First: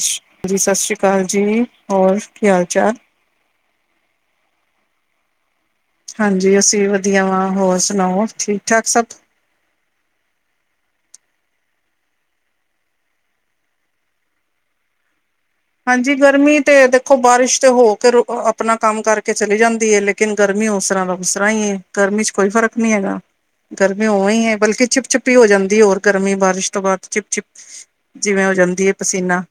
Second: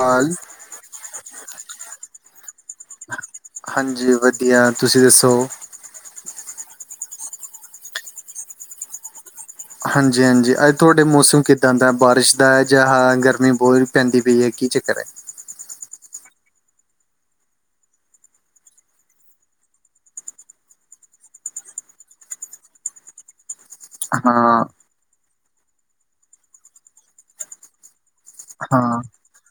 ਹਾਲ ਜੀ ਸਸ ਸ਼੍ਰੀ ਕਾਲ ਜੀ ਹੋਰ ਕੀ ਹਾਲ-ਚਾਲ? ਹਾਂਜੀ ਵਧੀਆ, ਤੁਸੀਂ ਦੱਸੋ? ਹਾਂਜੀ ਅਸੀਂ ਵੀ ਵਧੀਆ ਵਾਂ, ਹੋਰ ਸੁਣਾਓ ਠੀਕ- ਠਾਕ ਸਭ? ਹਾਂਜੀ ਹਾਂਜੀ ਅੱਜ ਤੁਹਾਡੇ ਮੌਸਮ ਕਿੱਦਾਂ ਦਾ ਬਾਰਿਸ਼ ਦਾ ਜਾਂ ਅਹ ਗਰਮੀ ਬੋਤ ਪੈਂਦੀ ਪਈ ਏ ਕੀ ਚੱਕਰ ਐ? ਹਾਂਜੀ ਗਰਮੀ ਤੇ ਦੇਖੋ ਬਾਰਿਸ਼ ਤੇ ਹੋ ਕੇ ਆਪਣਾ ਕੰਮ ਕਰਕੇ ਚਲੀ ਜਾਂਦੀ ਐ ਲੇ ਲੇਕਿਨ ਗਰਮੀ ਉਸ ਤਰ੍ਹਾਂ ਦਾ ਉਸ ਤਰ੍ਹਾਂ ਈ ਏ ਗਰਮੀ ਚ ਕੋਈ ਫ਼ਰਕ ਨੀ ਹੈਗਾ। ਗਰਮੀ ਉਵੇਂ ਈ ਏ ਹਾਂ-ਹਾਂ ਬਲਕਿ ਚਿਪ - ਚਿਪੀ ਹੋ ਜਾਂਦੀ ਏ ਹੋਰ ਗਰਮੀ ਬਾਰਿਸ਼ ਤੋਂ ਬਾਅਦ, ਚਿਪ - ਚਿਪ ਜਿਵੇਂ ਹੋ ਜਾਂਦੀ ਏ ਪਸੀਨਾ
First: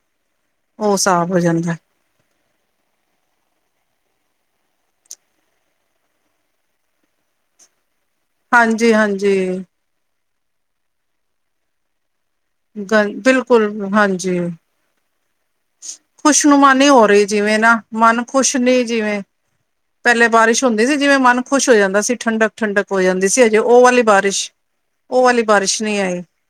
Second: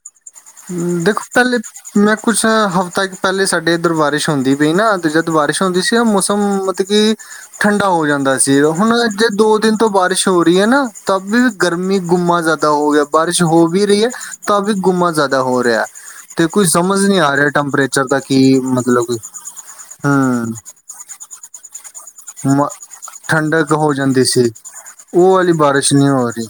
ਉਹ ਦੇਖੋ ਹਿਸਾਬ ਹੋ ਪੈਲੇ ਜਾਂਦਾ। ਮੈਂ ਕੁਛ ਹਫ਼ਤਾ ਪਹਿਲੇ ਸਾਡੇ ਇੱਧਰ ਬਾਰਿਸ਼ ਹੁੰਦੀ ਪਈ ਨਾ ਤੇ ਜਦ ਬਾਰਿਸ਼ ਹੁੰਦੀ ਸੀ ਓਹ ਮੌਸਮ ਮਤਲਬ ਕੀ ਠੰਡਾ ਹੋ ਜਾਂਦਾ ਸੀ ਹਾਂਜੀ ਹੁਣ ਅੱਜ ਹਾਂਜੀ ਦੋ ਦਿਨ ਤੋ ਬਾਰਿਸ਼ ਹੋ ਰਹੀ ਐ ਨਾ ਤਬੀ ਵੀ ਗਰਮੀ ਗੁੰਮਾ ਜਾਦਾ ਹੋ ਗ ਗਿਆ ਬਾਰਿਸ਼ ਹੋ ਹੋ ਵੀ ਬਿਲਕੁਲ ਰਈ ਏ ਹਾਂਜੀ। ਤਾਂਵੀ ਗੁੰਮਾ ਜਾ ਦਾ ਹੋ ਰਿਹਾ ਤੇ ਕੋਈ ਖੁਸ਼ਨੁਮਾ ਸਮਝ ਹੋ ਨੀ ਰਹੀ ਆ ਰਿਹਾ ਜਿਵੇਂ ਨਾ ਟੈਂਪਰੇਚਰ ਦਾ ਮਨ ਕੀ ਖੁਸ਼ ਨੀ ਮਤਲਬ ਕੋਈ ਜਿਵੇਂ ਪਹਿਲੇ ਬਾਰਿਸ਼ ਹੁੰਦੀ ਸੀ ਜਿਵੇਂ ਮਨ ਖੁਸ਼ ਹੋ ਜਾਂਦਾ ਸੀ ਠੰਡਕ ਮ -ਠੰਡਕ ਹੋ ਜਾਂਦੀ ਸੀ ਹਜੇ ਠੰਡਕ ਉਹ ਹੋ ਵਾਲੀ ਜਾਂਦੀ ਬਾਰਿਸ਼ ਸੀ ਉਹ ਵਾਲੀ ਬਾਰਿਸ਼ ਨੀ ਹੋ ਰਹੀ,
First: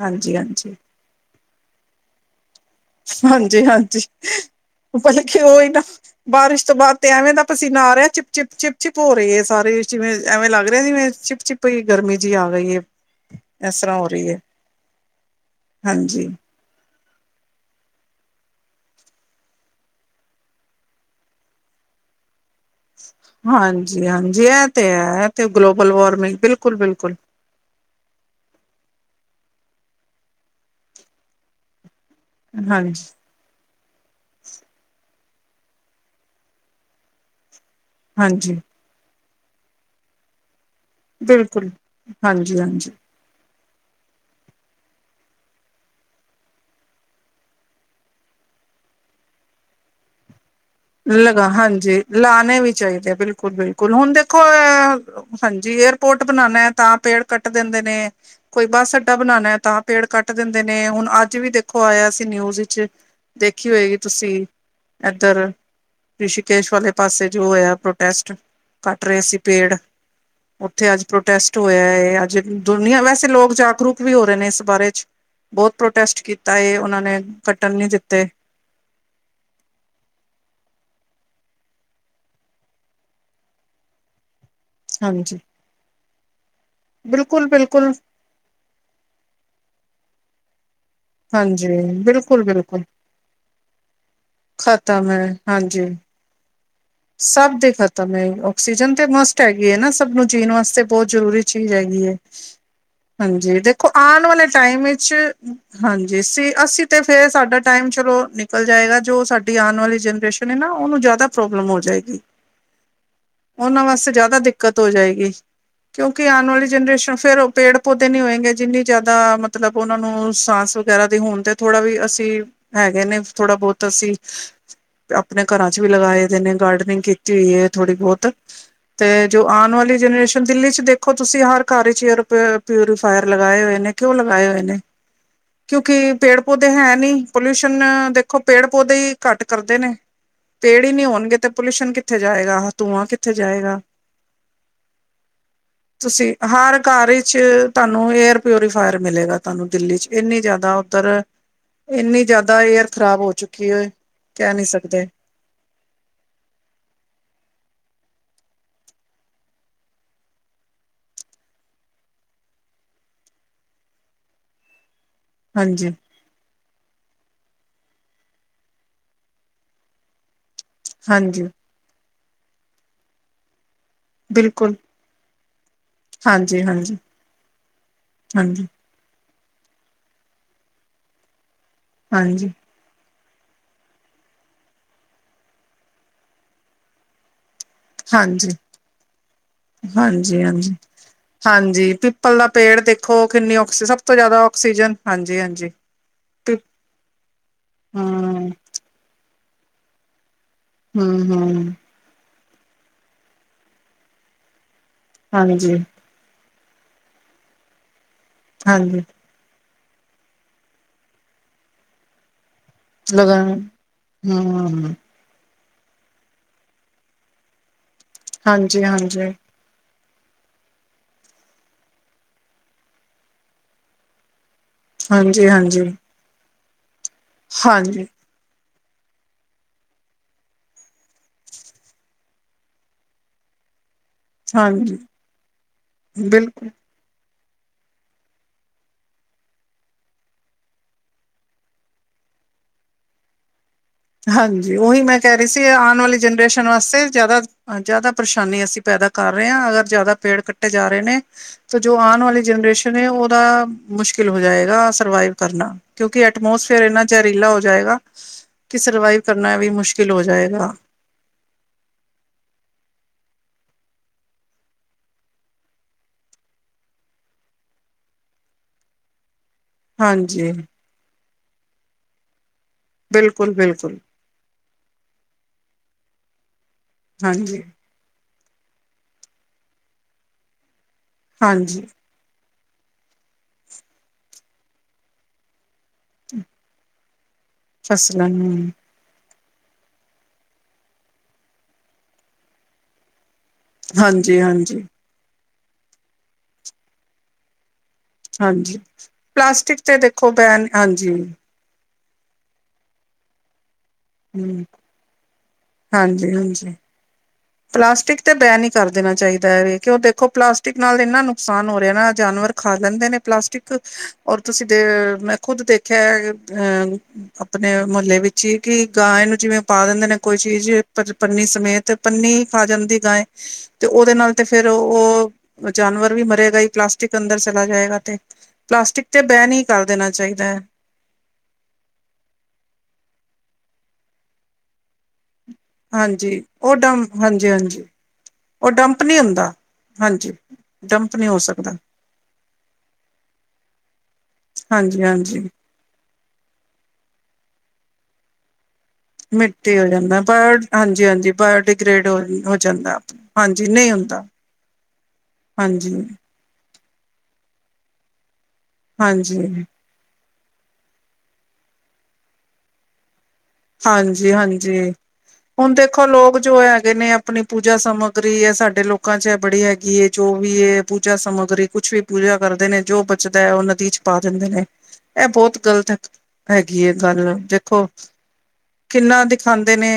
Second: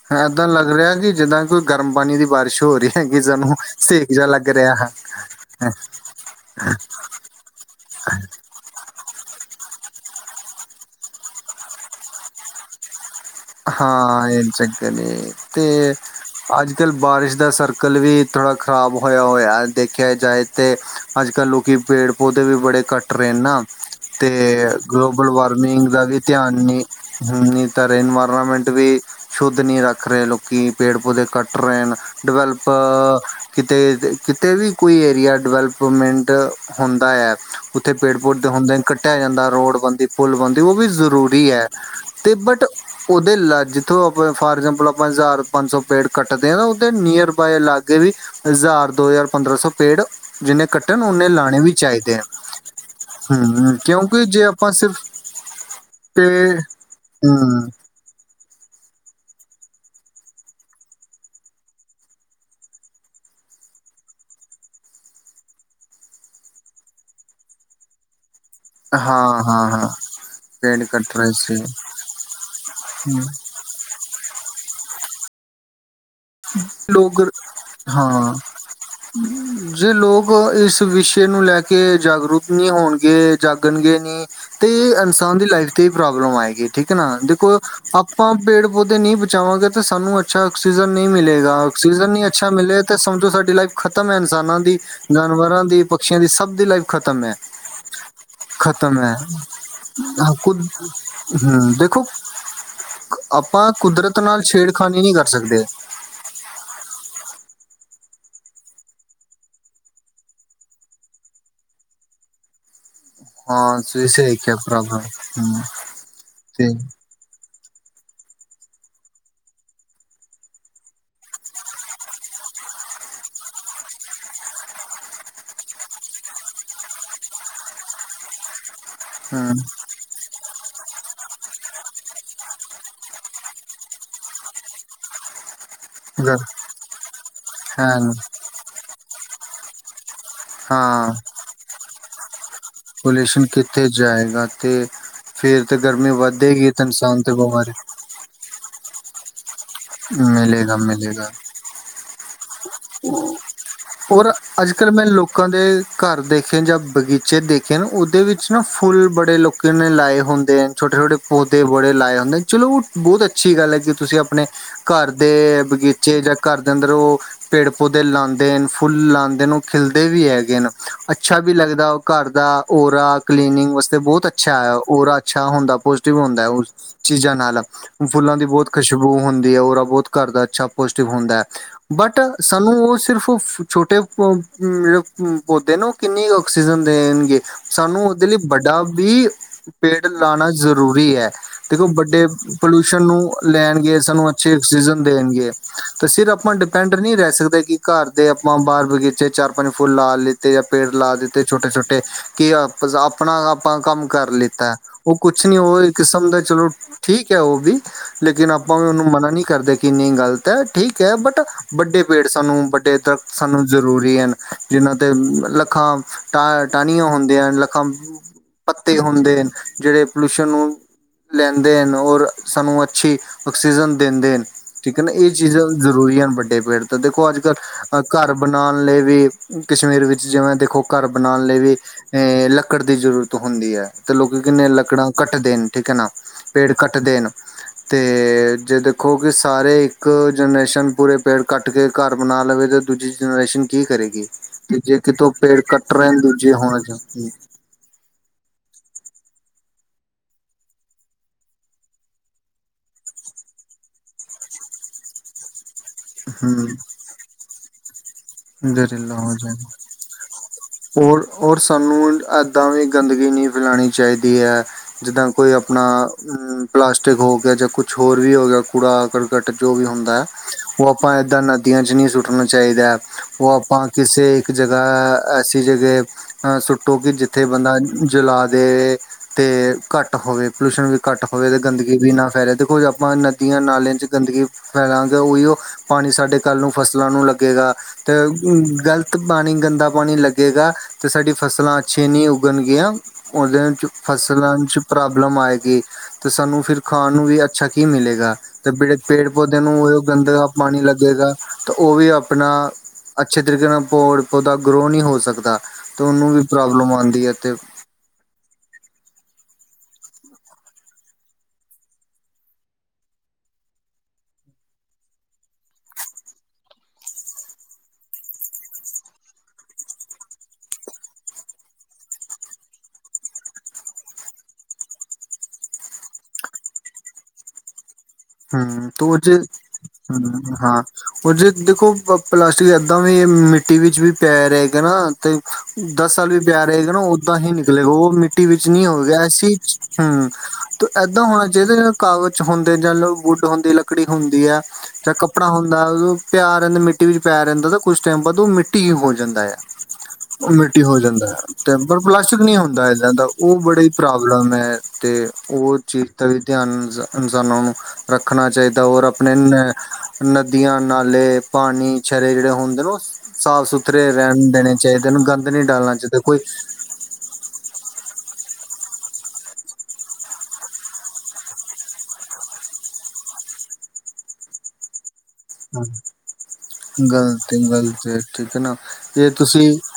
ਹਾਂਜੀ ਏਦਾਂ ਲੱਗ ਹਾਂਜੀ ਰਿਹਾ ਕੇ ਜਿੱਦਾਂ ਕੋਈ ਗਰਮ ਪਾਣੀ ਦੀ ਬਾਰਿਸ਼ ਹੋ ਰੀ ਹਾਂਜੀ -ਹਾਂਜੀ, ਹੈ। ਬਲਕਿ ਉਹ ਈ ਨਾ ਬਾਰਿਸ਼ ਤੋਂ ਬਾਅਦ ਤੇ ਐਵੇਂ ਦਾ ਪਸੀਂਨਾ ਆ ਰਹਿਆ ਚਿਪ- ਚਿਪ -ਚਿਪ ਚਿਪ ਹੋ ਰਹੀ ਹੈ ਸਾਰੇ ਜਿਵੇਂ ਐਵੇਂ ਲੱਗ ਰਿਹਾ ਜਿਵੇਂ, ਚਿਪ- ਚਿਪੀ ਗਰਮੀ ਜੀ ਆ ਗਈ ਏ। ਹਾਂ ਇਹ ਚੰਗਾ ਨਈ, ਤੇ ਹਾਂਜੀ ਅੱਜ- ਕੱਲ੍ਹ ਬਾਰਿਸ਼ ਦਾ ਸਰਕਲ ਵੀ ਥੋੜ੍ਹਾ ਖ਼ਰਾਬ ਹੋਇਆ- ਹੋਇਆ ਦੇਖਿਆ ਜਾਏ। ਤੇ ਅੱਜ -ਕੱਲ ਲੋਕੀ ਪੇੜ- ਪੌਦੇੇ ਵੀ ਬੜੇ ਕੱਟ ਰੇ ਨਾ ਹਾਂਜੀ ਤੇ ਹਾਂਜੀ ਇਹ ਤੇ ਹੈ ਗਲੋਬਲ ਇਹ ਤੇ -ਵਾਰਮਿੰਗ ਗਲੋਬਲ ਦਾ ਵੀ ਵਾਰਮਿੰਗ ਧਿਆਨ ਬਿਲਕੁਲ ਨੀ, ਬਿਲਕੁਲ ਹੂੰ ਮੀ ਤ ਰੇਨ ਇਨਵਾਇਰਮੈਂਟ ਵੀ ਸ਼ੁੱਧ ਨੀ ਰੱਖ ਰਹੇ ਲੋਕੀ ਪੇੜ- ਪੌਦੇ ਕੱਟ ਰਹੇ ਨ ਡਵੈਲਪ ਹਾਂਜੀ ਕਿਤੇ -ਕਿਤੇ ਵੀ ਕੋਈ ਏਰੀਆ ਡਿਵੈਲਪਮੈਂਟ ਹੁੰਦਾ ਐ। ਉੱਥੇ ਪੇੜ- ਪੌਦੇ ਹਾਂਜੀ ਹੁੰਦੇ ਨੇ ਕੱਟਿਆ ਜਾਂਦਾ ਰੋਡ ਬਣਦੀ, ਪੁੱਲ ਬਣਦੀ, ਉਹ ਵੀ ਜ਼ ਜ਼ਰੂਰੀ ਐ, ਬਿਲਕੁਲ ਤੇ ਹਾਂਜੀ ਬਟ ਹਾਂਜੀ ਓਦੇ ਲੱਜ ਤੋਂ ਆਪਾਂ ਫਾਰ ਐਗਜਾਮਪਲ ਆਪਾਂ ਹਜ਼ਾਰ- ਪੰਜ ਸੌ ਪੇੜ ਕੱਟਦੇ ਆ ਓਦੇ ਨੀਅਰ ਬਾਏ ਲਾਗੇ ਵੀ ਹਜ਼ਾਰ-ਦੋ ਹਜ਼ਾਰ- ਪੰਦਰਾਂ ਸੌ ਪੇੜ ਜਿਹਨੇ ਕੱਟੇ ਲਗਾ ਹਾਂਜੀ, ਲਾਣੇ ਵੀ ਚਾਹੀਦੇ ਆ ਬਿਲਕੁਲ ਹਮ -ਬਿਲਕੁਲ ਹੁਣ ਕਿਉਂਕਿ ਦੇਖੋ ਜੇ ਆਪਾਂ ਸਿਰਫ ਹਾਂਜੀ, ਏਅਰ ਤੇ ਪੋਟ ਬਣਾਨਾ ਐ ਤਾਂ ਪੇੜ ਕੱਟ ਹਮ ਦਿੰਦੇ ਨੇ ਕੋਈ ਬਸ ਅੱਡਾ ਬਣਾਨਾ ਐ ਤਾਂ ਪੇੜ ਕੱਟ ਦਿੰਦੇ ਨੇ ਹੁਣ ਅੱਜ ਵੀ ਦੇਖੋ ਆਇਆ ਸੀ ਨਿਊਜ਼ ਚ ਦੇਖੀ ਹੋਏਗੀ ਤੁਸੀਂ ਐਦਰ? ਰਿਸ਼ੀਕੇਸ਼ ਵਾਲੇ ਪਾਸੇ ਜੋ ਹੋਇਆ ਪ੍ਰੋਟੈਸਟ, ਕੱਟ ਰਹੇ ਸੀ ਹਾਂ ਹਾਂ ਪੇੜ ਹਾਂ ਪੇੜ ਉੱਥੇ ਅੱਜ ਕੱਟ ਰਹੇ ਪ੍ਰੋਟੈਸਟ ਸੀ ਹੋਇਆ ਹੈ ਅੱਜ ਦੁਨੀਆਂ, ਹਮ ਵੈਸੇ ਲੋਕ ਜਾਗਰੂਕ ਵੀ ਹੋ ਰਹੇ ਨੇ ਇਸ ਬਾਰੇ ਚ ਬਹੁਤ ਪ੍ਰੋਟੈਸਟ ਕੀਤਾ ਏ ਓਨਾ ਨੇ ਲੋਕ ਕੱਟਣ ਨੀ ਦਿੱਤੇ। ਹਾਂ ਜੇ ਲੋਕ ਇਸ ਵਿਸ਼ੇ ਨੂੰ ਲੈ ਕੇ ਜਾਗਰੂਕ ਨੀ ਹੋਣਗੇ ਜਾਗਣਗੇ ਨੀ ਤੇ ਇਹ ਇਨਸਾਨ ਹਾਂਜੀ ਦੀ ਲਾਈਫ ਤੇ ਈ ਪ੍ਰੋਬਲਮ ਆਏਗੀ ਠੀਕ ਆ ਨਾ ਦੇਖੋ ਅਪ ਬਿਲਕੁਲ-ਬਿਲਕੁਲ ਆਪਾਂ ਪੇੜ-ਪੌਦੇ ਨਈ ਬਚਾਵਾਂਗੇ ਤੇ ਸਾਨੂੰ ਅੱਛਾ ਆਕਸੀਜਨ ਨੀ ਮਿਲੇਗਾ ਹਾਂਜੀ ਆਕਸੀਜਨ ਨੀ ਅੱਛਾ ਮਿਲੇ ਬਿਲਕੁਲ-ਬਿਲਕੁਲ ਤੇ ਸਮਝੋ ਸਾਡੀ ਲਾਈਫ ਖ਼ਤਮ ਐ ਇਨਸਾਨਾਂ ਦੀ ਖ਼ਤਮ ਹੈ ਜਾਨਵਰਾਂ ਦੀ ਹਾਂਜੀ। ਪਸ਼ੀਆਂ ਦੀ ਸਭ ਦੀ ਲਾਈਫ ਖ਼ਤਮ ਮੈ ਸਭ ਦੇ ਖ਼ਤਮ ਹੈ ਆਕਸੀਜਨ ਖਤਮ ਤੇ ਐ, ਮਸਟ ਹੈਗੀ ਹੈ ਨਾ ਸਭ ਨੂੰ ਹਮ ਜੀਣ ਖੁਦ ਵਾਸਤੇ ਬਹੁਤ ਜ਼ਰੂਰੀ ਚੀਜ਼ ਦੇਖੋ ਹੈਗੀ [inaudible] ਹੈ। [inaudible] ਹਾਂਜੀ, ਆਪਾਂ ਦੇਖੋ ਕੁਦਰਤ ਆਣ ਨਾਲ ਵਾਲੇ ਟਾਈਮ ਛੇੜਖਾਨੀ ਵਿੱਚ, ਨਹੀਂ ਕਰ ਸਕਦੇ ਹਾਂਜੀ ਸੀ ਅਸੀਂ ਤੇ ਫੇਰ ਸਾਡਾ ਟਾਈਮ, ਚਲੋ ਨਿਕਲ ਜਾਏਗਾ, ਜੋ ਸਾਡੀ ਆਣ ਵਾਲੀ ਜਨਰੇਸ਼ਨ ਹੈ ਨਾ, ਉਹਨੂੰ ਜ਼ਿਆਦਾ ਪ੍ਰੋਬਲਮ ਹੋ ਜਾਏ ਗੀ ਹਾਂ ਉਨਾਂ ਤੁਸੀਂ ਵਾਸਤੇ, ਸਹੀ ਜ਼ਿਆਦਾ ਕਿਹਾ ਦਿੱਕਤ ਹੋ ਭਰਾਵਾ ਜਾਏਗੀ। ਹਮ ਕਿਉਂਕਿ, ਆਣ ਤੇ ਵਾਲੀ ਜਨਰੇਸ਼ਨ ਫੇਰ ਉਹ ਪੇੜ ਪੌਦੇ ਨੀ ਹੋਏਂਗੇ, ਜਿੰਨੀ ਜ਼ਿਆਦਾ ਮਤਲਬ ਉਹਨਾਂ ਨੂੰ ਸਾਸ ਵਗੈਰਾ ਹੋਣ ਦੇ, ਥੋੜਾ ਵੀ ਅਸੀਂ ਹੈਗੇ ਨੇ, ਥੋੜਾ- ਬਹੁਤ ਅਸੀਂ ਆਪਣੇ ਘਰਾਂ ਚ ਵੀ ਲਗਾਏ ਦੇ ਨੇ ਗਾਰਡਨਿੰਗ ਕੀਤੀ ਹੋਈ ਏ, ਥੋੜੀ ਬਹੁਤ ਤੇ ਜੋ ਹਮ ਆਉਣ ਵਾਲੀ ਜਨਰੇਸ਼ਨ ਦਿੱਲੀ ਚ ਦੇਖੋ, ਤੁਸੀਂ ਹਰ ਘਰ ਚ ਏਅਰ ਪਰ ਰ ਪਿਊਰੀਫਾਇਰ ਲਗਾਏ ਹੋਏ ਨੇ, ਕਿਉਂ ਲਗਾਏ ਹੋਏ ਨੇ? [inaudible] [unintelligible] ਕਿਉਂਕਿ, ਅਗਰ ਪੇੜ ਪੌਦੇ ਹੈ ਨਈ, ਪੋਲਿਊਸ਼ਨ, ਹੈ ਦੇਖੋ ਪੇੜ- ਪੌਦੇ ਈ ਘੱਟ ਕਰਦੇ ਨੇ ਪੇੜ ਈ ਨਈ ਹਾਂ ਹੋਣਗੇ ਤੇ, ਪੋਲਿਊਸ਼ਨ ਕਿੱਥੇ ਜਾਏਗਾ, ਧੂੰਆ ਕਿੱਥੇ ਪੋਲਿਊਸ਼ਨ ਜਾਏਗਾ ਜਾਏਗਾ ਤੇ ਫੇਰ ਤੇ ਗਰਮੀ ਤੁਸੀਂ ਵੱਧੇਗੀ ਹਰ ਤੇ ਘਰ ਇਨਸਾਨ ਤੇ 'ਚ ਬਿਮਾਰੀ ਤੁਹਾਨੂੰ ਏਅਰ ਪਿਉਰੀਫਾਇਰ, ਮਿਲੇਗਾ। ਤੁਹਾਨੂੰ ਦਿੱਲੀ ਚ, ਇੰਨੀ ਜ਼ਿਆਦਾ ਮਿਲੇਗਾ ਉੱਧਰ ਮਿਲੇਗਾ ਇੰਨੀ ਜ਼ਿਆਦਾ, ਏਅਰ ਖ਼ਰਾਬ ਹੋ ਚੁੱਕੀ ਏ, ਔਰ ਕਹਿ ਨੀ ਅੱਜ ਸਕੇ ਦ ਮੈਂ ਲੋਕਾਂ ਦੇ ਘਰ, ਦੇਖੇ ਜਾਂ ਬਗੀਚੇ ਦੇਖੇ, ਉਹਦੇ ਵਿੱਚ ਨਾ ਫੁੱਲ ਬੜੇ ਲੋਕਾ ਨੇ, ਲਾਏ ਹੁੰਦੇ ਨੇ ਛੋਟੇ -ਛੋਟੇ ਪੌਦੇ ਬੜੇ ਲਾਏ ਹੁੰਦੇ ਨੇ, ਚਲੋ ਬਹੁਤ ਅੱਛੀ ਗੱਲ ਏ, ਕਿ ਤੁਸੀਂ ਆਪਣੇ ਘਰ ਦੇ ਹਾਂਜੀ ਬਗੀਚੇ, ਜਾਂ ਘਰ ਦੇ ਅੰਦਰ, ਉਹ ਪੇੜ -ਪੌਦੇ ਲਾਂਦੇ ਨੇ ਫੁੱਲ ਲਾਂਦੇ ਨੇ, ਉਹ ਖਿਲਦੇ ਵੀ ਹੈਗੇ ਨੇ ਅੱਛਾ ਹਾਂਜੀ ਵੀ ਲੱਗਦਾ, ਉਹ ਘਰ ਦਾ ਓਰਾ ਕਲੀਨਿੰਗ ਤੇ ਬਹੁਤ ਅੱਛਾ, ਬਿਲਕੁਲ ਓਰਾ ਅੱਛਾ ਹੁੰਦਾ, ਪੋਜਟਿਵ ਹੁੰਦਾ ਓ ਹਾਂਜੀ ਹਾਂਜੀ ਚੀਜ਼ਾਂ ਨਾਲ, ਫੁੱਲਾਂ ਦੀ ਹਾਂਜੀ, ਬਹੁਤ ਖੁਸ਼ਬ ਉਹ ਹੁੰਦੀ ਆ, ਓਰਾ ਬਹੁਤ ਘਰ ਦਾ ਅੱਛਾ ਪੋਜ਼ਟਿਵ ਹੁੰਦਾ ਆ, ਬੱਟ ਹਾਂਜੀ, ਸਾਨੂੰ ਉਹ ਸਿਰਫ ਛੋਟੇ ਪ ਮਤਲਬ ਪੌਦੇ ਨੇ, ਉਹ ਕਿੰਨੀ ਆਕਸੀਜਨ ਦੇਣਗੇ ਸਾਨੂੰ ਉਹਦੇ ਲਈ, ਹਾਂਜੀ, ਵੱਡਾ ਵੀ ਪੇੜ ਹਾਂਜੀ, ਲਾਣਾ ਹਾਂਜੀ। ਜ਼ਰੂਰ ਐ ਦੇਖੋ ਹਾਂਜੀ, ਵੱਡੇ ਪਿੱਪਲ ਦਾ ਪੇੜ ਪੋਲਿਊਸ਼ਨ ਦੇਖੋ ਨੂੰ ਕਿੰਨੀ ਆਕਸੀ ਲੈਣਗੇ, ਸਭ ਤੋਂ ਸਾਨੂੰ ਜ਼ਿਆਦਾ ਅੱਛੇ ਆਕਸੀਜਨ ਆਸੀਜਨ ਹਾਂਜੀ, ਦੇਣਗੇ ਹਾਂਜੀ। ਤਾਂ ਫਿਰ ਆਪਾਂ ਡਿਪੈਂਡ ਨੀ ਰਹਿ ਸਕਦੇ ਕਿ, ਘਰ ਦੇ ਹੂੰ, ਆਪਾਂ ਬਾਹਰ ਬਗੀਚੇ 'ਚ ਚਾਰ -ਪੰਜ ਫੁਲ ਲਾ ਦਿਤੇ ਜਾਂ ਪੇੜ ਹੂੰ, ਲਾ ਦਿੱਤੇ ਛੋਟੇ- ਹੂੰ ਛੋਟੇ ਕਿ ਆਪ ਆਪਣਾ ਆਪਾਂ ਕੰਮ ਕਰ ਲੀਤਾ। ਉਹ ਕੁਛ ਨੀ ਹਾਂਜੀ, ਉਹ ਕਿਸਮ ਦਾ ਚਲੋ, ਠੀਕ ਏ ਉਹ ਵੀ ਲੇਕਿਨ, ਆਪਾਂ ਹਾਂਜੀ ਉਹਨੂੰ ਮਨਾ ਨਈ ਕਰਦੇ ਕਿੰਨੀ ਗ਼ਲਤ ਏ ਠੀਕ ਏ, ਬਟ ਵੱਡੇ ਪੇੜ ਸਾਨੂੰ ਵੱਡੇ ਇਹ ਤਾ ਲਗਾਨ ਸਾਨੂੰ ਜ਼ਰੂਰੀ ਹਨ, ਹੂੰ, ਜਿਹਨਾਂ ਤੇ ਲੱਖਾਂ ਟਾਹ ਟਾਹਣੀਆਂ ਹੁੰਦੀਆਂ ਨਾ, ਲੱਖਾਂ ਹਾਂਜੀ, ਪੱਤੇ ਹਾਂਜੀ, ਹੁੰਦੇ ਜਿਹੜੇ ਪੋਲੂਸ਼ਸ਼ਨ ਨੂੰ ਲੈਂਦੇ ਹਨ, ਔਰ ਸਾਨੂੰ ਅੱਛੀ ਆਕਸੀਜਨ ਦਿੰਦੇ ਨੇ ਠੀਕ ਏ ਨਾ, ਇਹ ਹਾਂਜੀ, ਚੀਜ਼ਾਂ ਹਾਂਜੀ, ਜ਼ਰੂਰੀ ਹਨ ਵੱਡੇ ਪੇੜ ਤੋਂ, ਦੇਖੋ ਅੱਜ -ਕੱਲ ਹਾਂਜੀ, ਘਰ ਬਣਾਣ ਲਈ ਵੀ, ਕਸ਼ਮੀਰ ਵਿੱਚ ਜਿਵੇਂ ਦੇਖੋ, ਘਰ ਬਣਾਣ ਲਈ ਐ ਲੱਕੜ ਦੀ ਜ਼ਰੂਰਤ ਹੁੰਦੀ ਆ, ਤੇ ਲੋਕੀ ਕਿੰਨ੍ਹੇ ਹਾਂਜੀ ਲੱਕੜਾਂ ਕੱਟਦੇ ਨੇ ਠੀਕ ਹੈ, ਨਾ ਬਿਲਕੁਲ। ਪੇੜ ਕੱਟ ਕੱਟ ਦੇਣ ਤੇ ਜਦ ਦੇਖੋ ਕਿ ਸਾਰੇ ਇੱਕ ਜਨਰੇਸ਼ਨ ਪੂਰੇ ਪੇੜ ਕੱਟ ਕੇ ਘਰ ਬਣਾ ਲਵੇ, ਅਤੇ ਦੂਜੀ ਜਨਰੇਸ਼ਨ ਕੀ ਕਰੇਗੀ ਹਾਂਜੀ, ਤੇ ਜੇ ਉਹੀ ਮੈਂ ਕਿਤੋਂ ਕਹਿ ਰਹੀ ਪੇੜ ਸੀ। ਕੱਟ ਆਉਣ ਰਹੇ ਵਾਲੀ ਦੂਜੇ ਜਨਰੇਸ਼ਨ ਹੋਣਾ ਵਾਸਤੇ ਚਾਹੀਦਾ ਜ਼ਿਆਦਾ ਹਾਂ ਜ਼ਿਆਦਾ ਪਰੇਸ਼ਾਨੀ, ਅਸੀਂ ਪੈਦਾ ਕਰ ਰਹੇ ਆ, ਅਗਰ ਜ਼ਿਆਦਾ ਪੇੜ ਕੱਟੇ ਜਾ ਰਹੇ ਨੇ ਤੇ ਜੋ ਆਉਣ ਵਾਲੀ ਜਨਰੇਸ਼ਨ ਏ, ਉਹਦਾ ਮੁਸ਼ਕਿਲ ਹੋ ਜਾਏਗਾ, ਸਰਵਾਈਵ ਕਰਨਾ ਕਿਉਂਕਿ, ਹਮ ਐਟਮੋਸਫੇਅਰ ਇੰਨਾ ਜ਼ਹਿਰੀਲਾ ਹੋ ਜਾਏਗਾ, ਕਿ ਸਰਵਾਈਵ ਕਰਨਾ ਵੀ, ਮੁਸ਼ਕਿਲ ਹੋ ਜਾਏਗਾ ਔਰ-ਔਰ ਸਾਨੂੰ ਇੱਦਾਂ ਵੀ ਗੰਦਗੀ ਨਈ ਫੈਲਾਣੀ ਚਾਹੀਦੀ ਐ ਜਿੱਦਾਂ ਕੋਈ ਅਪਣਾ ਪਲਾਸਟਿਕ ਹੋ ਗਿਆ ਜਾਂ ਕੁਛ ਹੋਰ ਵੀ ਹੋ ਗਿਆ ਕੂੜਾ ਕਰ ਟ ਜੋ ਵੀ ਹੁੰਦਾ ਐ, ਹਾਂਜੀ ਓ ਆਪਾਂ ਏਦਾਂ ਨਦੀਆਂ ਚ ਨਈ ਸੁੱਟਣਾ ਚਾਈਦਾ ਐ। ਬਿਲ ਓ ਆਪਾਂ ਕਿਸੇ ਏਕ ਜਗਾ ਐਸੀ ਜਗੇ, ਸੁੱਟੋ ਕਿ ਜਿੱਥੇ ਹਾਂਜੀ ਬੰਦਾ ਜਲਾ ਦੇ, ਤੇ ਘੱਟ ਹੋਵੇ ਪੋਲਿਊਸ਼ਨ ਵੀ ਕੱਟ ਹੋਵੇ ਤੇ ਹਾਂਜੀ ਗੰਦਗੀ ਵੀ ਨਾ ਫੈਲੇ ਦੇਖੋ ਆਪਾਂ ਨਦੀਆਂ ਨਾਲਿਆਂ ਚ ਗੰਦਗੀ ਫੈਲਾਂਗੇ ਓਈ ਓ ਪਾਨੀ ਸਾਡੇ ਕੱਲ ਨੂੰ ਫ਼ਸਲਾਂ ਨੂੰ ਲੱਗੇਗਾ। ਆ ਫਸਲਾਂ ਨੂੰ ਓ ਗਲਤ ਪਾਨੀ ਗੰਦਾ ਪਾਨੀ ਲੱਗੇਗਾ ਤੇ ਸਾਡੀ ਫਸਲਾਂ ਅੱਛੀਆਂ ਨੀ ਉੱਗਣਗੀਆਂ। ਓਦਨ ਚ ਹਾਂਜੀ ਫਸਲਾਂ ਚ ਹਾਂਜੀ ਪ੍ਰੋਬਲਮ ਆਏਗੀ। ਤੇ ਸਾਨੂੰ ਫਿਰ ਖਾਣ ਨੂੰ ਵੀ ਅੱਛਾ ਕੀ ਮਿਲੇ ਗਾ, ਤੇ ਹਾਂਜੀ ਬਿੜੇ ਪੇੜ-ਪੌਦੇ ਨੂੰ ਪਲਾਸਟਿਕ ਓਹੀ ਤੇ ਓ ਗੰਦ ਦੇਖੋ ਬੈਨ ਪਾਨੀ ਹਾਂਜੀ ਲੱਗੇਗਾ। ਤਾਂ ਤਵੀ ਆਪਣਾ ਅੱਛੇ ਤਰੀਕੇ ਨਾਲ ਪੌੜ-ਪੌਦਾ ਹਮ ਗਰੋ ਨੀ ਹੋ ਸਕਦਾ ਤੇ ਓਨੂੰ ਹਾਂਜੀ ਵੀ ਹਾਂਜੀ ਪ੍ਰੋਬਲਮ ਆਉਂਦੀ ਐ ਤੇ ਪਲਾਸਟਿਕ ਤੇ ਬੈਨ ਈ ਕਰ ਦੇਣਾ ਚਾਈਦਾ ਐ ਵੇ ਕਿ ਓ ਦੇਖੋ ਪਲਾਸਟਿਕ ਨਾਲ ਏਨਾ ਨੁਕਸਾਨ ਹੋ ਰੈੲ ਨਾ ਜਾਨਵਰ ਖਾ ਲੈਂਦੇ ਨੇ ਪਲਾਸਟਿਕ ਔਰ ਤੁਸੀਂ ਦੇ ਮੈਂ ਖੁਦ ਦੇਖਿਆ ਅਹ ਆਪਣੇ ਮੁਹੱਲੇ ਵਿੱਚ ਈ ਕਿ ਗਾਂਏ ਨੂੰ ਜਿਵੇਂ ਪਾ ਦਿੰਦੇ ਕੋਈ ਚੀਜ਼ ਪੰਨੀ ਸਮੇਤ ਪੰਨੀ ਖਾਂ ਜਾਦੀ ਗਾਏਂ। ਤੇ ਓਦੇ ਨਾਲ ਤੇ ਫੇਰ ਓ ਜਾਨਵਰ ਵੀ ਮਰੇਗਾ ਈ ਪਲਾਸਟਿਕ ਅੰਦਰ ਚਲਾ ਜਾਏਗਾ। ਤੇ, ਹਮ ਪਲਾਸਟਿਕ ਤੇ ਬੇਨ ਈ ਕਰ ਦੇਣਾ ਚਾਈਦਾ ਐ। ਉਝ ਦੇਖੋ, ਪਲਾਸਟਿਕ ਏਦਾਂ ਵੀ ਮਿੱਟੀ ਵਿੱਚ ਵੀ ਪੈ ਰਹੇਗਾ ਨਾ ਤੇ ਦਸ ਸਾਲ ਵੀ ਹਾਂਜੀ ਪਿਆ ਉਹ ਰਹੇਗਾ ਨਾ ਡੰਪ ਓਦਾਂ ਹਾਂਜੀ ਹੀ ਹਾਂਜੀ ਨਿਕਲੇਗਾ ਓ ਮਿੱਟੀ ਵਿੱਚ ਉਹ ਨੀ ਡੰਪ ਹੋ ਨਹੀਂ ਹੁੰਦਾ ਐਸੀ ਚੀਜ਼ ਚ ਹਾਂ, ਹਾਂਜੀ ਤੇ ਡੰਪ ਏਦਾਂ ਨਹੀਂ ਹੋ ਹੋਣਾ ਸਕਦਾ ਚਾਈਦਾ ਜਿਵੇ ਕਾਗਜ਼ ਚ ਹੁੰਦੇ ਜਾਂ ਬੂ ਚ ਹੁੰਦੀ ਲੱਕੜੀ ਹੁੰਦੀ ਐ ਹਾਂਜੀ ਜਾਂ ਹਾਂਜੀ ਕੱਪੜਾ ਹੁੰ ਹੁੰਦਾ ਓ ਪਆ ਰੈਂਦਾ ਮਿੱਟੀ ਵਿੱਚ ਪਆ ਰੈਂਦਾ ਤਾਂ ਕੁਛ ਟੈਮ ਬਾਦ ਓ ਮਿੱਟੀ ਈ ਹੋ ਜਾਂਦਾ ਆ, ਮਿੱਟੀ ਹੋ ਜਾਂਦਾ ਓ ਬਾਇਓ ਮਿੱਟੀ ਹੋ ਹਾਂਜੀ ਜਾਂਦਾ ਹਾਂਜੀ ਐ ਪਰ ਬਾਇਓਡੀਗ੍ਰੇਡ ਹੋ ਪਲਾਸਟਿਕ ਨਈ ਹੋ ਹੁੰਦਾ ਜਾਂਦਾ ਏਦਾਂ ਦਾ ਓ ਹਾਂਜੀ ਬੜੀ ਨਹੀਂ ਹੁੰਦਾ ਪ੍ਰੋਬਲਮ ਐ ਤੇ ਓ ਹਾਂਜੀ ਚੀਜ਼ਾਂ ਦਾ ਵੀ ਧਿਆਨ ਇ ਇਨਸਾਨਾਂ ਨੂੰ ਰੱਖਣਾ ਚਾਈਦਾ ਔਰ ਆਪਣੇ ਨੇ ਹਾਂਜੀ ਨਦੀਆਂ ਨਾਲੇ ਪਾਨੀ ਛਰੇ ਜਿੜੇ ਹੁੰਦੇ ਨੇ ਓਸ ਸਾਫ਼ ਸੁਥਰੇ ਹਾਂਜੀ ਰੈਨ ਦੇਣੇ ਹਾਂਜੀ ਚਾਈਦੇ ਓਨੋ ਗੰਦ ਨੀ ਹੁਣ ਡਾਲਣਾ ਦੇਖੋ ਚਾਈਦਾ ਕੋਈ ਲੋਕ ਜੋ ਹੈਗੇ ਨੇ ਆਪਣੀ ਪੂਜਾ ਸਮੱਗਰੀ ਏ ਸਾਡੇ ਲੋਕਾਂ ਚ ਬੜੀ ਹੈਗੀ ਏ ਜੋ ਵੀ ਏ ਪੂਜਾ ਸਮੱਗਰੀ ਕੁਛ ਵੀ ਪੂਜਾ ਕਰਦੇ ਨੇ ਜੋ ਬਚਦਾ ਐ ਓ ਨਦੀ ਚ ਪਾ ਦਿੰਦੇ ਨੇ। ਐ ਬੋਤ ਗਲਤ, ਹੈਗੀ ਏ ਗੱਲ ਗਲਤ ਦੇਖੋ। ਗਲਤ ਠੀਕ ਐ ਨਾ ਕਿੰਨਾ ਦਿਖਾਦੇ ਨੇ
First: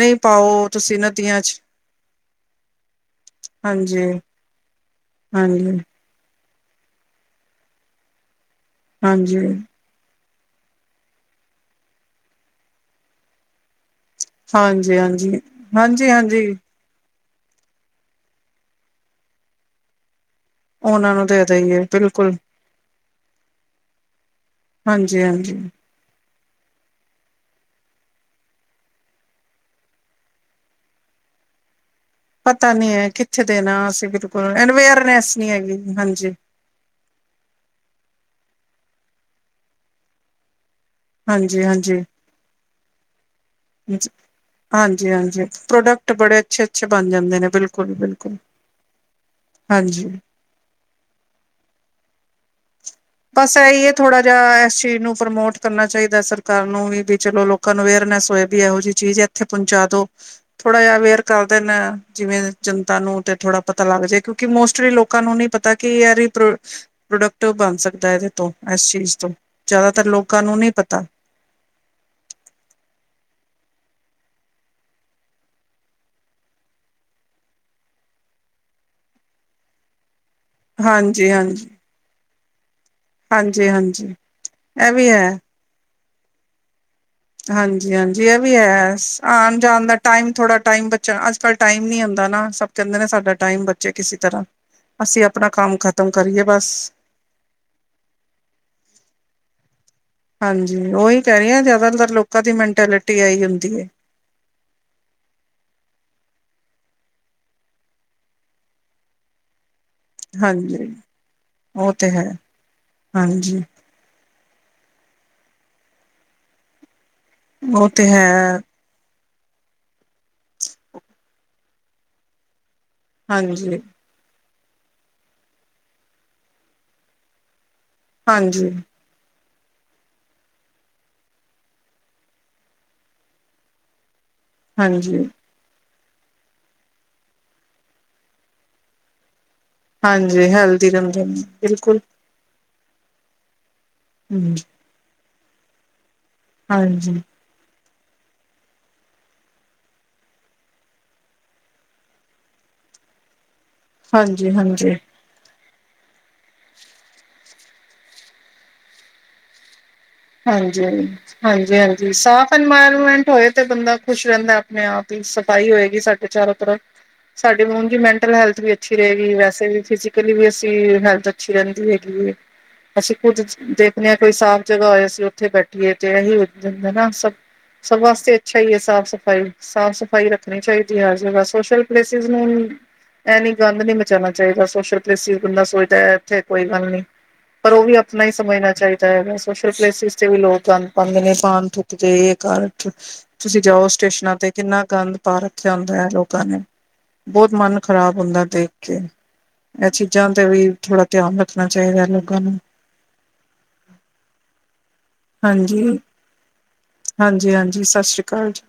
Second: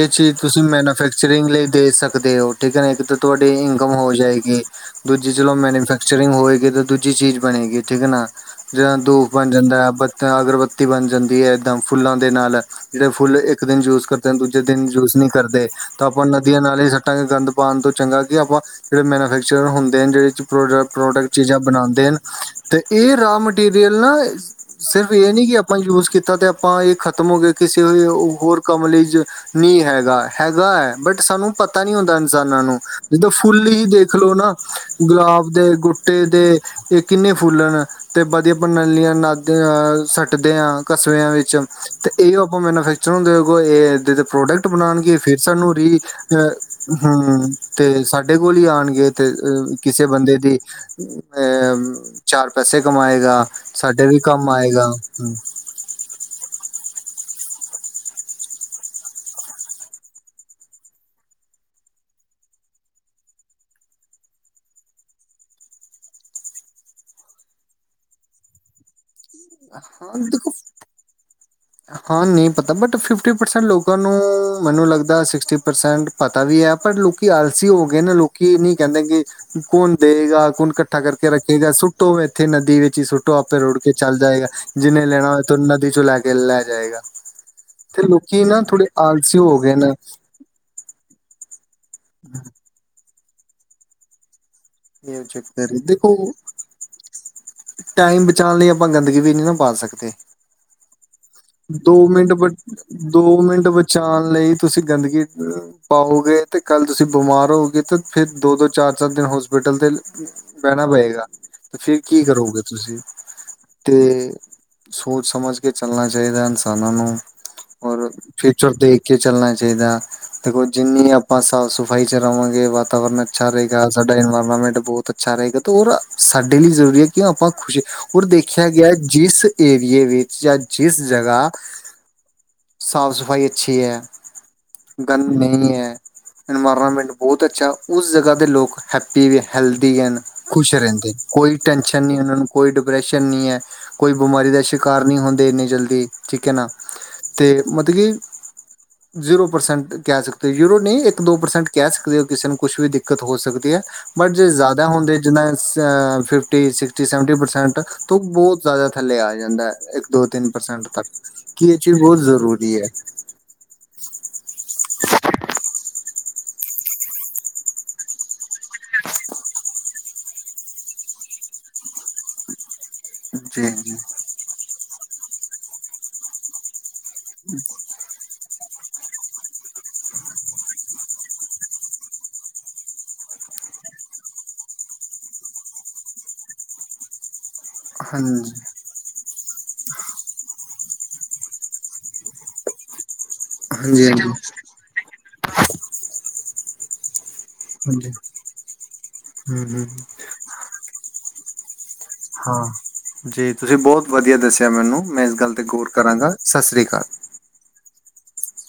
ਏ ਚੀਜ਼ ਤੁਸੀਂ ਪਾਓ ਨਦੀਆਂ ਮੈਨੂਫੈਕਚਰਿੰਗ ਚ ਲਈ ਦੇ ਸਕਦੇ ਓ ਠੀਕ ਏ ਨਾ ਏਕ ਤਾਂ ਤੁਆਡੀ ਇਨਕਮ ਹਾਂਜੀ ਹੋ ਜਾਏਗੀ। ਦੂਜੀ ਚਲੋ ਹਾਂਜੀ ਮੈਨੂਫੈਕਚਰਿੰਗ ਹੋਏਗੀ ਤਾਂ ਦੂਜੀ ਚੀਜ਼ ਬਣੇਗੀ ਠੀਕ ਏ ਨਾ ਜਾ ਦੋ ਹਾਂਜੀ [unintelligible] ਬਤ ਅਗਰਬੱਤੀ ਬਣ ਜਾਂਦੀ ਐ ਏਦਾਂ ਫੁੱਲਾਂ ਦੇ ਨਾਲ ਜਿੜੇ ਫੁੱਲ ਏਕ ਦਿਨ ਯੂਜ ਕਰਦੇ ਨੇ ਦੂਜੇ ਦਿਨ ਹਾਂਜੀ ਯੂਜ ਨੀ ਹਾਂਜੀ ਕਰਦੇ ਤਾਂ ਹਾਂਜੀ ਆਪਾਂ ਹਾਂਜੀ ਨਦੀਆਂ ਨਾਲੇ ਹਟਾ ਗਏ ਗੰਦ ਪਾਨ ਤੋਂ ਚੰਗਾ ਕਿ ਆਪਾਂ ਜਿੜੇ ਮੈਨੂਫੈਕਚਰ ਹੁੰਦੇ ਆ ਜਿਹੜੇ ਉਹਨਾਂ ਨੂੰ ਪ੍ਰੋਡਕਟ-ਪ੍ਰੋਡਕਟ ਦੇ ਚੀਜ਼ਾਂ ਦੇਈਏ ਬਣਾ ਦੇਣ ਬਿਲਕੁਲ ਤੇ ਏ ਰਆ ਮੈਟੀਰੀਅਲ ਨਾ ਸਿਰਫ ਹਾਂਜੀ ਇਹ ਨੀ ਕਿ ਹਾਂਜੀ ਆਪਾਂ ਯੂਜ ਕੀਤਾ ਤੇ ਆਪਾਂ ਏਹ ਖ਼ਤਮ ਹੋ ਗਏ ਕਿਸੇ ਹੋਰ ਕੰਮ ਲਈ ਜ ਨੀ ਹੈਗਾ, ਹੈਗਾ ਏ ਬਟ ਸਾਨੂੰ ਪਤਾ ਤਾ ਨਈ ਹੁੰਦਾ ਇਨਸਾਨਾਂ ਪਤਾ ਨੂੰ ਨੀ ਹੈ ਜਦੋਂ ਕਿੱਥੇ ਫੁੱਲ ਦੇਣਾ ਈ ਅਸੀਂ ਦੇਖਲੋ ਬਿਲਕੁਲ ਨਾ ਅਵੇਅਰਨੈਸ ਗੁਲਾਬ ਨਹੀਂ ਦੇ, ਹੈਗੀ ਗੁਟੇ ਹਾਂਜੀ ਦੇ ਏਹ ਕਿੰਨੇ ਫੁੱਲਨ ਤੇ ਵਧੀਆ ਪ੍ਰਣਾਲੀਆਂ ਨਾਗ ਅ ਸੱਟਦੇ ਆ। ਕਚਰਿਆਂ ਵਿੱਚ, ਹਾਂਜੀ ਹਾਂਜੀ ਤੇ ਏਓ ਆਪਾਂ ਨੂੰ ਮੈਨੂਫੈਕਚਰ ਹੁੰਦੇ ਏ ਪ੍ਰੋਡਕਟ ਹਾਂਜੀ ਬਣਾਣਗੇ ਫੇਰ ਹਾਂਜੀ ਸਾਨੂੰ ਰੀ ਪ੍ਰੋਡਕਟ ਬੜੇ ਅ ਅੱਛੇ ਅੱਛੇ ਬਣ ਜਾਂਦੇ ਨੇ ਹੂੂ ਬਿਲਕੁਲ ਤੇ ਸਾਡੇ ਬਿਲਕੁਲ ਕੋਲ ਈ ਆਣਗੇ ਤੇ ਅ ਕਿਸੇ ਹਾਂਜੀ ਬੰਦੇ ਦੀ ਅਮ ਚਾਰ ਪੈਸੇ ਕਮਾਏਗਾ। ਬਸ ਇਹੀ ਹੈ ਸਾਡੇ ਵੀ ਥੋੜਾ ਜਿਆ ਕੰਮ ਐਸ ਆਏਗਾ ਚੀਜ਼ ਨੂੰ ਹੂੰ। ਪ੍ਰਮੋਟ ਕਰਨਾ ਚਾਈਦਾ ਸਰਕਾਰ ਨੂੰ ਵੀ ਵੀ ਚਲੋ ਲੋਕਾਂ ਨੂੰ ਅਵੇਅਰਨੈਸ ਹੋਏ ਵੀ ਐਹੋ ਜੀ ਚੀਜ਼ ਏਥੇ ਪਹੁੰਚਾ ਦੋ। ਥੋੜਾ ਜਿਆ ਅਵੇਅਰ ਕਰ ਦੇਨ ਜਿਵੇਂ ਜਨਤਾ ਨੂੰ ਤੇ ਥੋੜਾ ਪਤਾ ਲੱਗ ਜੇ, ਕਿਉਂਕਿ ਮੋਸਟਲੀ ਲੋੋਕ ਲੋਕਾਂ ਨੂੰ ਨੀ ਪਤਾ ਕੀ ਐ ਰੀ ਪ੍ਰੋਡਕਟ ਬਣ ਸਕਦਾ। ਸਕਦਾ ਐਦੇ ਤੋਂ ਐਸ ਚੀਜ਼ ਤੋਂ, ਜ਼ਾਦਾਤਰ ਹਾਂ ਲੋਕਾਂ ਦੇਖੋ ਨੂੰ ਨੀ ਪਤਾ। ਹਾਂ ਨਈ ਪਤਾ ਬਟ ਫਿਫਟੀ ਪਰਸੈਂਟ ਲੋਕਾਂ ਨੂੰ ਮੈਨੂੰ ਲਗਦਾ ਸਿਕਸਟੀ ਪਰਸੈਂਟ ਪਤਾ ਵੀ ਐ, ਪਰ ਲੋਕੀ ਆਲਸੀ ਹੋ ਗਏ ਨੇ, ਲੋਕੀ ਏ ਨੀ ਕੈਂਦੇ ਕੀ ਕੌਣ ਦਏਗਾ। ਕੋਣ ਕੱਠਾ ਕਰਕੇ ਹਾਂਜੀ ਹਾਂਜੀ ਰੱਖੇਗਾ, ਸੁੱਟੋ ਐਥੇ ਨਦੀ ਵਿੱਚ ਈ ਸੁੱਟੋ, ਆਪੇ ਹਾਂਜੀ ਰੁੜ ਕੇ ਹਾਂਜੀ ਚੱਲ ਜਾਏਗਾ। ਇਹ ਜਿੰਨੇ ਵੀ ਲੈਣਾ ਹੈ ਤੋ ਨਦੀ 'ਚੋ ਲੈ ਕੇ ਲੈ ਜਾਏਗਾ। ਹਾਂਜੀ ਤੇ ਹਾਂਜੀ ਏ ਲੋਕੀ ਵੀ ਨਾ ਥੋੜੇ ਹੈ ਆਲਸੀ ਆਣ ਹੋ ਗਏ ਜਾਣ ਨੇ। ਦਾ ਟਾਈਮ ਥੋੜ੍ਹਾ ਟਾਈਮ ਬੱਚਾਣ, ਅੱਜ ਕੱਲ੍ਹ ਟਾਈਮ ਨੀ ਹੁੰਦਾ ਨਾ, ਸਭ ਕੈਂਦੇ ਨੇ ਸਾਡਾ ਟਾਈਮ ਬਚੇ ਕਿਸੀ ਤਰ੍ਹਾਂ। ਇਹ ਅਸੀਂ ਆਪਣਾ ਕੰਮ ਚੱਕਰ ਖਤਮ ਦੇਖੋ ਕਰੀਏ ਬਸ। ਟਾਈਮ ਬਚਾਣ ਲਈ ਆਪਾਂ ਗੰਦਗੀ ਵੀ ਨੀ ਨਾ ਪਾ ਸਕਦੇ। ਹਾਂਜੀ ਓਈ ਦੋ ਮਿੰਟ ਬ, ਦੋ ਇਹੀ ਮਿੰਟ ਹੁੰਦੀ ਹੈ ਬਚਾਣ ਲਈ ਤੁਸੀਂ ਗੰਦਗੀ ਪਾਓਗੇ ਤੇ ਕੱਲ ਤੁਸੀਂ ਬਿਮਾਰ ਹੋਗੇ ਤਾਂ, ਫੇਰ ਦੋ ਦੋ ਚਾਰ ਚਾਰ ਦਿਨ ਹੋਸ ਹੋਸਪਿਟਲ ਤੇ ਰੈਣਾ ਹਾਂਜੀ। ਪਏਗਾ ਤੇ ਉਹ ਫੇਰ ਕੀ ਹੈ ਕਰੋਗੇ ਤੁਸੀਂ? ਹਾਂਜੀ ਤੇ ਸੋਚ ਸਮਝ ਕੇ ਚੱਲਣਾ ਚਾਈਦਾ ਇਨਸਾਨਾਂ ਨੂੰ। ਉਹ ਤੇ ਔਰ ਹੈ ਫਿਊਚਰ ਦੀ ਕੇ ਚੱਲਣਾ ਚਾਈਦਾ, ਦੇਖੋ ਜਿੰਨੀ ਆਪਾਂ ਸਾਫ਼ ਸਫ਼ਾਈ 'ਚ ਰਵਾਂਗੇ, ਵਾਤਾਵਰਨ ਅੱਛਾ ਹਾਂਜੀ। ਰਏਗਾ। ਸਾਡਾ ਇਨਵਾਇਰਮੈਂਟ ਬਹੁਤ ਅੱਛਾ ਰਏਗਾ, ਤੇ ਔਰ ਸਾਡੇ ਲਈ ਜ਼ਰੂਰੀ ਏ ਕਿਉਂ ਆਪਾਂ ਖੁਸ਼ ਔਰ ਹਾਂਜੀ ਦੇਖਿਆ ਗਿਆ ਜਿਸ ਏਰੀਏ ਵਿੱਚ ਜਾਂ ਜਿਸ ਜਗ੍ਹਾ ਸਾਫ਼ ਸਫ਼ਾਈ ਅੱਛੀ ਐ ਹਾਂਜੀ ਗੰਦ ਨਈ ਐ, ਇਨਵਾਇਰਮੈਂਟ ਬੋਤ ਅੱਛਾ, ਉਸ ਜਗ੍ਹਾ ਦੇ ਲੋਕ ਹੈਕ ਪੀ ਹੈਲਦੀ ਐਨ ਹਾਂਜੀ ਖੁਸ਼ ਹੈਲਦੀ ਰੈਂਦੇ, ਰਹਿੰਦੇ ਨੇ ਕੋਈ ਬਿਲਕੁਲ ਟੈਂਸ਼ਨ ਨੀ ਓਨਾਂ ਨੂੰ, ਕੋਈ ਡਿਪ੍ਰੈਸ਼ਨ ਨੀ ਐ। ਕੋਈ ਬਿਮਾਰੀ ਹਮ। ਦਾ ਸ਼ਿਕਾਰ ਨੀ ਹੁੰਦੇ ਏਨੀ ਜਲਦੀ, ਠੀਕ ਏ ਨਾ ਹਾਂਜੀ ਤੇ ਮਤਬ ਕੀ [inaudible] ਜ਼ੀਰੋ ਪ੍ਰਸੈਂਟ ਕੈ ਸਕਦੇ, ਜ਼ੀਰੋ ਨਈ ਇੱਕ ਦੋ ਪ੍ਰਸੈਂਟ ਕੈ ਸਕਦੇ ਓ ਕਿਸੇ ਨੂੰ ਕੁਛ ਵੀ ਦਿੱਕਤ ਹੋ ਸਕਦੀ ਐ। ਬਟ ਜੇ ਹਾਂਜੀ ਜ਼ਾਦਾ ਹਾਂਜੀ। ਹੁੰਦੇ ਜਿੱਦਾਂ ਸੇਂ ਫਿਫਟੀ, ਸਿਕਟੀ, ਸੈਂਵਟੀ ਪਰਸੈਂਟ ਤੋ ਬੋਤ ਜ਼ਾਦਾ ਥੱਲੇ ਆ ਜਾਂਦਾ ਐ। ਇੱਕ, ਦੋ, ਤਿੰਨ ਹਾਂਜੀ ਪਰਸੈਂਟ ਹਾਂ ਤੱਕ ਕਿ ਇਹ ਹਾਂਜੀ ਚੀਜ਼ ਹਾਂਜੀ ਬਹੁਤ ਸਾਫ਼ ਜ਼ਰੂਰੀ ਹੈ ਇਨਵਾਇਰਮੈਂਟ ਹੋਏ ਤੇ ਬੰਦਾ ਖੁਸ਼ ਰੈਂਦਾ ਆਪਣੇ ਆਪ ਈ, ਸਫ਼ਾਈ ਹੋਏਗੀ ਸਾਡੇ ਚਾਰੋ ਤਰਫ। ਸਾਡੇ ਉਂਜ ਵੀ ਮੈਂਟਲ ਹੈਲਥ ਵੀ ਅੱਛੀ ਰਏਗੀ, ਵੈਸੇ ਵੀ ਫਿਜ਼ਕਲੀ ਵੀ ਅਸੀਂ ਹੈਲਥ ਅੱਛੀ ਰੈਂਦੀ ਹੈਗੀ ਏ। ਅਸੀਂ ਕੁੱਝ ਜੀ ਦੇਖਣੇ ਆਂ ਕੋਈ ਸਾਫ਼ ਜਗ੍ਹਾ ਹੋਏ। ਅਸੀਂ ਓਥੇ ਬੈਠੀਏ ਤੇ ਐਹੀ ਉਗ ਜਾਦਾ ਨਾ, ਸਭ ਵਾਸਤੇ ਅੱਛਾ ਈ ਏ ਸਾਫ਼ ਸਫ਼ਾਈ। ਸਾਫ਼ ਸਫ਼ਾਈ ਰੱਖਣੀ ਚਾਈਦੀ ਹਰ ਜਗ੍ਹਾ, ਸੋਸ਼ਲ ਪਲੇਸਿਸ ਨੂੰ ਐਨੀ ਗੰਧ ਨੀ ਮਚਾਣਾ ਚਾਈਦਾ ਸੋਸ਼ਲ ਪਲੈਸਿਸ, ਬੰਦਾ ਸੋਚਦਾ ਏਥੇ ਕੋਈ ਗੱਲ ਨੀ। ਪਰ ਓ ਵੀ ਆਪਣਾ ਈ ਹਾਂਜੀ, ਸਮਝਣਾ ਹੈਗਾ, ਸੋਸ਼ਲ ਪਲੇਸ ਸਿਸ ਤੇ ਵੀ ਲੋਕ ਗੰਦ ਪਾਂਦੇ ਨੇ, ਪਾਨ ਥੁੱਕਦੇ, ਏ ਕਰ ਤੁਸੀਂ ਜਾਓ ਹਾਂਜੀ-ਹਾਂਜੀ, ਸਟੇਸ਼ਨਾਂ ਤੇ ਕਿੰਨਾ ਗੰਦ ਪਾ ਰੱਖਿਆ ਹੁੰਦਾ ਐ ਲੋਕਾਂ ਨੇ, ਬੋਤ ਮਨ ਹਾਂਜੀ, ਖ਼ਰਾਬ ਹੁੰਦਾ ਦੇਖ ਕੇ, ਹੂੰ-ਹੂੰ, ਐ ਚੀਜ਼ਾਂ ਤੇ ਵੀ ਥੋੜਾ ਧਿਆਨ ਰੱਖਣਾ ਚਾਈਦਾ ਐਨਾ ਨੂੰ। ਹਾਂ ਜੀ ਤੁਸੀਂ ਬੋਤ ਵਧੀਆ ਦੱਸਿਆ ਮੈਨੂੰ, ਮੈਂ ਇਸ ਗੱਲ ਤੇ ਗੌਰ ਕਰਾਂਗਾ ਸਾਸਰੀ ਕਾਲ। ਜੀ ਹਾਂਜੀ ਸਸ ਸ਼੍ਰੀ ਕਾਲ ਜੀ।